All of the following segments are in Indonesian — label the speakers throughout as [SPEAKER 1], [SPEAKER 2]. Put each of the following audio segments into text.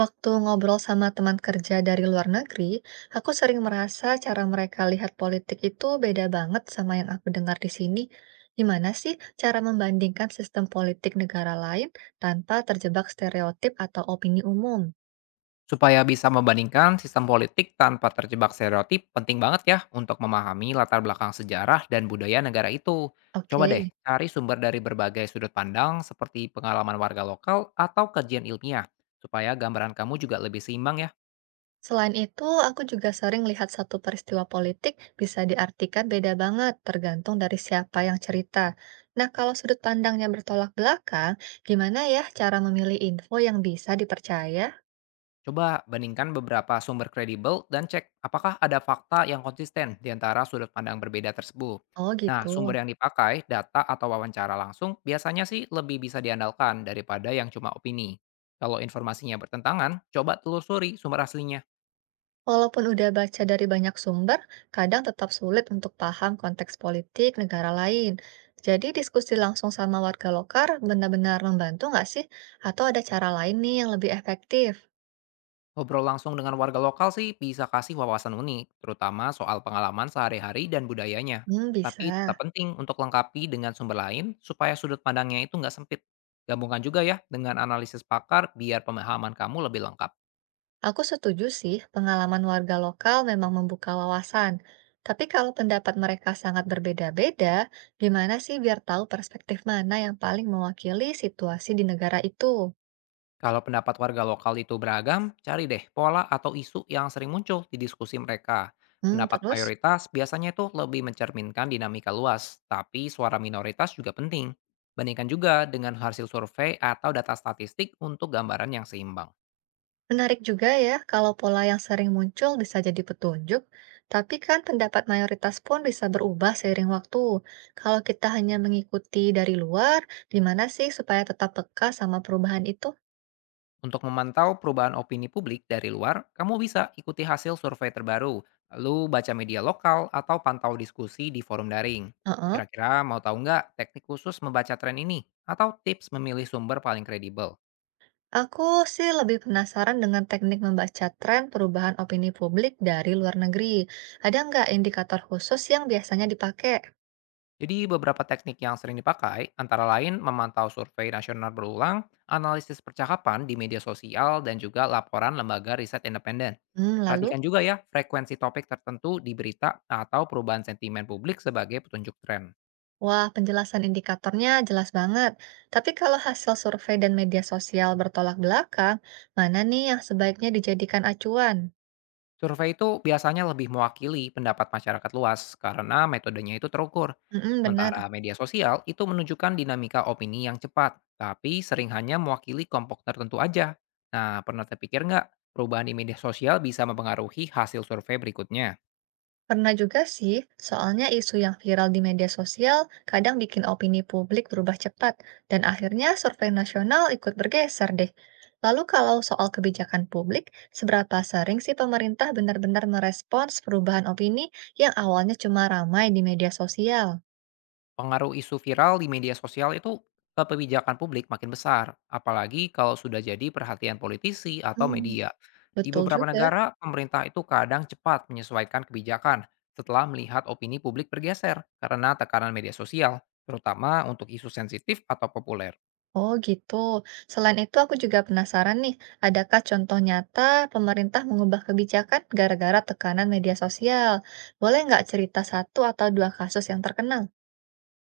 [SPEAKER 1] Waktu ngobrol sama teman kerja dari luar negeri, aku sering merasa cara mereka lihat politik itu beda banget sama yang aku dengar di sini. Gimana sih cara membandingkan sistem politik negara lain tanpa terjebak stereotip atau opini umum?
[SPEAKER 2] Supaya bisa membandingkan sistem politik tanpa terjebak stereotip, penting banget ya untuk memahami latar belakang sejarah dan budaya negara itu. Coba
[SPEAKER 1] Oke,
[SPEAKER 2] deh cari sumber dari berbagai sudut pandang seperti pengalaman warga lokal atau kajian ilmiah, supaya gambaran kamu juga lebih seimbang ya.
[SPEAKER 1] selain itu, aku juga sering lihat satu peristiwa politik bisa diartikan beda banget tergantung dari siapa yang cerita. Nah, kalau sudut pandangnya bertolak belakang, gimana ya cara memilih info yang bisa dipercaya?
[SPEAKER 2] Coba bandingkan beberapa sumber kredibel dan cek apakah ada fakta yang konsisten di antara sudut pandang berbeda tersebut.
[SPEAKER 1] Oh gitu.
[SPEAKER 2] Nah, sumber yang dipakai, data atau wawancara langsung, biasanya sih lebih bisa diandalkan daripada yang cuma opini. Kalau informasinya bertentangan, coba telusuri sumber aslinya.
[SPEAKER 1] Walaupun udah baca dari banyak sumber, kadang tetap sulit untuk paham konteks politik negara lain. Jadi diskusi langsung sama warga lokal benar-benar membantu nggak sih? Atau ada cara lain nih yang lebih efektif?
[SPEAKER 2] Ngobrol langsung dengan warga lokal sih bisa kasih wawasan unik, terutama soal pengalaman sehari-hari dan budayanya.
[SPEAKER 1] Hmm,
[SPEAKER 2] Tapi
[SPEAKER 1] bisa.
[SPEAKER 2] tetap penting untuk lengkapi dengan sumber lain supaya sudut pandangnya itu nggak sempit. Gabungkan juga ya dengan analisis pakar biar pemahaman kamu lebih lengkap.
[SPEAKER 1] Aku setuju sih, pengalaman warga lokal memang membuka wawasan. Tapi kalau pendapat mereka sangat berbeda-beda, gimana sih biar tahu perspektif mana yang paling mewakili situasi di negara itu?
[SPEAKER 2] Kalau pendapat warga lokal itu beragam, cari deh pola atau isu yang sering muncul di diskusi mereka.
[SPEAKER 1] Hmm,
[SPEAKER 2] Pendapat
[SPEAKER 1] terus?
[SPEAKER 2] mayoritas biasanya itu lebih mencerminkan dinamika luas, tapi suara minoritas juga penting. Bandingkan juga dengan hasil survei atau data statistik untuk gambaran yang seimbang.
[SPEAKER 1] Menarik juga ya, kalau pola yang sering muncul bisa jadi petunjuk, tapi kan pendapat mayoritas pun bisa berubah seiring waktu. Kalau kita hanya mengikuti dari luar, gimana sih supaya tetap peka sama perubahan itu?
[SPEAKER 2] Untuk memantau perubahan opini publik dari luar, kamu bisa ikuti hasil survei terbaru, lalu baca media lokal atau pantau diskusi di forum daring.
[SPEAKER 1] Heeh.
[SPEAKER 2] Kira-kira mau tahu nggak teknik khusus membaca tren ini? Atau tips memilih sumber paling kredibel?
[SPEAKER 1] Aku sih lebih penasaran dengan teknik membaca tren perubahan opini publik dari luar negeri. Ada nggak indikator khusus yang biasanya dipakai?
[SPEAKER 2] Jadi beberapa teknik yang sering dipakai antara lain memantau survei nasional berulang, analisis percakapan di media sosial, dan juga laporan lembaga riset independen.
[SPEAKER 1] Hmm, lalu?
[SPEAKER 2] Perhatikan juga ya frekuensi topik tertentu di berita atau perubahan sentimen publik sebagai petunjuk tren.
[SPEAKER 1] Wah, penjelasan indikatornya jelas banget. Tapi kalau hasil survei dan media sosial bertolak belakang, mana nih yang sebaiknya dijadikan acuan?
[SPEAKER 2] Survei itu biasanya lebih mewakili pendapat masyarakat luas karena metodenya itu terukur.
[SPEAKER 1] Mm, bener.
[SPEAKER 2] Sementara media sosial itu menunjukkan dinamika opini yang cepat, tapi sering hanya mewakili kelompok tertentu aja. Nah, pernah terpikir nggak perubahan di media sosial bisa mempengaruhi hasil survei berikutnya?
[SPEAKER 1] Pernah juga sih, soalnya isu yang viral di media sosial kadang bikin opini publik berubah cepat, dan akhirnya survei nasional ikut bergeser deh. Lalu kalau soal kebijakan publik, seberapa sering sih pemerintah benar-benar merespons perubahan opini yang awalnya cuma ramai di media sosial?
[SPEAKER 2] Pengaruh isu viral di media sosial itu ke kebijakan publik makin besar, apalagi kalau sudah jadi perhatian politisi atau
[SPEAKER 1] Hmm,
[SPEAKER 2] media. Di
[SPEAKER 1] betul
[SPEAKER 2] beberapa
[SPEAKER 1] juga.
[SPEAKER 2] negara, pemerintah itu kadang cepat menyesuaikan kebijakan setelah melihat opini publik bergeser karena tekanan media sosial, terutama untuk isu sensitif atau populer.
[SPEAKER 1] Oh gitu. Selain itu aku juga penasaran nih, adakah contoh nyata pemerintah mengubah kebijakan gara-gara tekanan media sosial? Boleh nggak cerita satu atau dua kasus yang terkenal?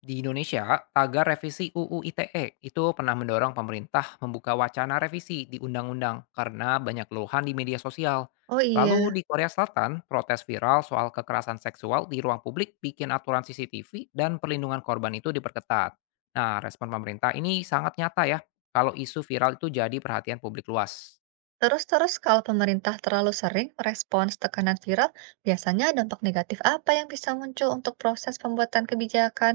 [SPEAKER 2] Di Indonesia, tagar revisi UU ITE itu pernah mendorong pemerintah membuka wacana revisi di undang-undang karena banyak keluhan di media sosial.
[SPEAKER 1] Oh iya,
[SPEAKER 2] Lalu di Korea Selatan, protes viral soal kekerasan seksual di ruang publik bikin aturan CCTV dan perlindungan korban itu diperketat. Nah, respon pemerintah ini sangat nyata ya kalau isu viral itu jadi perhatian publik luas.
[SPEAKER 1] terus-terus kalau pemerintah terlalu sering merespons tekanan viral, biasanya dampak negatif apa yang bisa muncul untuk proses pembuatan kebijakan?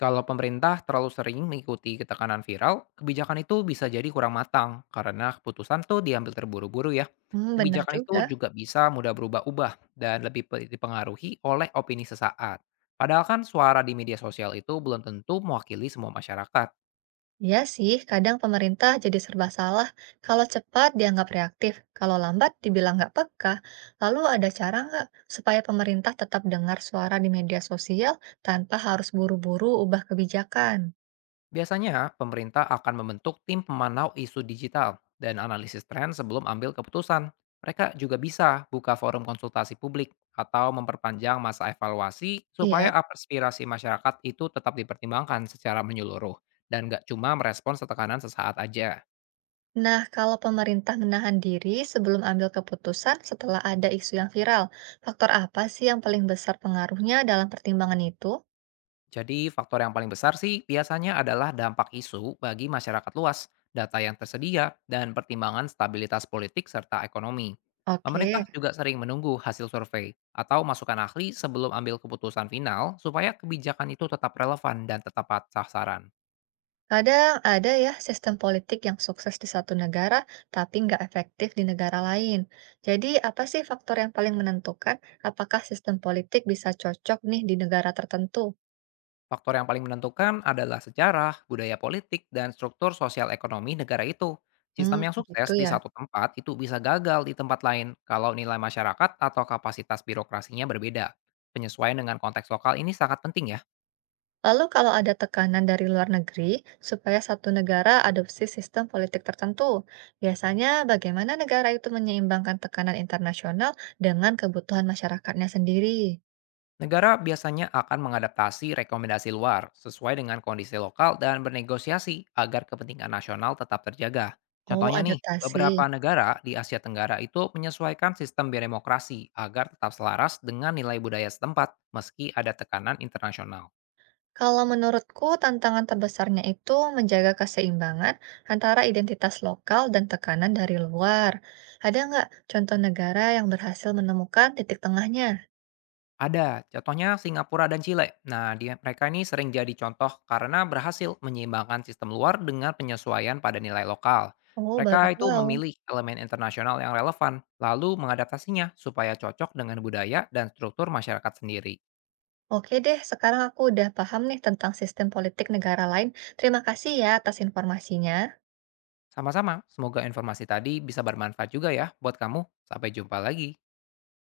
[SPEAKER 2] Kalau pemerintah terlalu sering mengikuti ketekanan viral, kebijakan itu bisa jadi kurang matang karena keputusan tuh diambil terburu-buru ya.
[SPEAKER 1] Hmm, bener
[SPEAKER 2] Kebijakan itu
[SPEAKER 1] juga.
[SPEAKER 2] juga bisa mudah berubah-ubah dan lebih dipengaruhi oleh opini sesaat. Padahal kan suara di media sosial itu belum tentu mewakili semua masyarakat.
[SPEAKER 1] Iya sih, kadang pemerintah jadi serba salah. Kalau cepat dianggap reaktif, kalau lambat dibilang nggak peka. Lalu ada cara nggak supaya pemerintah tetap dengar suara di media sosial tanpa harus buru-buru ubah kebijakan?
[SPEAKER 2] Biasanya, pemerintah akan membentuk tim pemanau isu digital dan analisis tren sebelum ambil keputusan. Mereka juga bisa buka forum konsultasi publik atau memperpanjang masa evaluasi
[SPEAKER 1] Iya.
[SPEAKER 2] supaya aspirasi masyarakat itu tetap dipertimbangkan secara menyeluruh dan nggak cuma merespons tekanan sesaat aja.
[SPEAKER 1] Nah, kalau pemerintah menahan diri sebelum ambil keputusan setelah ada isu yang viral, faktor apa sih yang paling besar pengaruhnya dalam pertimbangan itu?
[SPEAKER 2] Jadi faktor yang paling besar sih biasanya adalah dampak isu bagi masyarakat luas, data yang tersedia, dan pertimbangan stabilitas politik serta ekonomi.
[SPEAKER 1] Oke.
[SPEAKER 2] Pemerintah juga sering menunggu hasil survei atau masukan ahli sebelum ambil keputusan final supaya kebijakan itu tetap relevan dan tepat sasaran.
[SPEAKER 1] Kadang ada ya sistem politik yang sukses di satu negara, tapi nggak efektif di negara lain. Jadi, apa sih faktor yang paling menentukan apakah sistem politik bisa cocok nih di negara tertentu?
[SPEAKER 2] Faktor yang paling menentukan adalah sejarah, budaya politik, dan struktur sosial ekonomi negara itu.
[SPEAKER 1] Hmm,
[SPEAKER 2] Sistem yang
[SPEAKER 1] gitu
[SPEAKER 2] sukses di
[SPEAKER 1] ya.
[SPEAKER 2] satu tempat itu bisa gagal di tempat lain kalau nilai masyarakat atau kapasitas birokrasinya berbeda. Penyesuaian dengan konteks lokal ini sangat penting ya.
[SPEAKER 1] Lalu kalau ada tekanan dari luar negeri supaya satu negara adopsi sistem politik tertentu, biasanya bagaimana negara itu menyeimbangkan tekanan internasional dengan kebutuhan masyarakatnya sendiri?
[SPEAKER 2] Negara biasanya akan mengadaptasi rekomendasi luar sesuai dengan kondisi lokal dan bernegosiasi agar kepentingan nasional tetap terjaga.
[SPEAKER 1] Oh,
[SPEAKER 2] Contohnya nih, beberapa
[SPEAKER 1] adaptasi.
[SPEAKER 2] negara di Asia Tenggara itu menyesuaikan sistem birokrasi agar tetap selaras dengan nilai budaya setempat meski ada tekanan internasional.
[SPEAKER 1] Kalau menurutku, tantangan terbesarnya itu menjaga keseimbangan antara identitas lokal dan tekanan dari luar. Ada nggak contoh negara yang berhasil menemukan titik tengahnya?
[SPEAKER 2] Ada, contohnya Singapura dan Chile. Nah, mereka ini sering jadi contoh karena berhasil menyeimbangkan sistem luar dengan penyesuaian pada nilai lokal.
[SPEAKER 1] Oh,
[SPEAKER 2] Mereka
[SPEAKER 1] baru
[SPEAKER 2] itu
[SPEAKER 1] tahu.
[SPEAKER 2] memilih elemen internasional yang relevan, lalu mengadaptasinya supaya cocok dengan budaya dan struktur masyarakat sendiri.
[SPEAKER 1] Oke deh, sekarang aku udah paham nih tentang sistem politik negara lain. Terima kasih ya atas informasinya.
[SPEAKER 2] Sama-sama, semoga informasi tadi bisa bermanfaat juga ya buat kamu. Sampai jumpa lagi.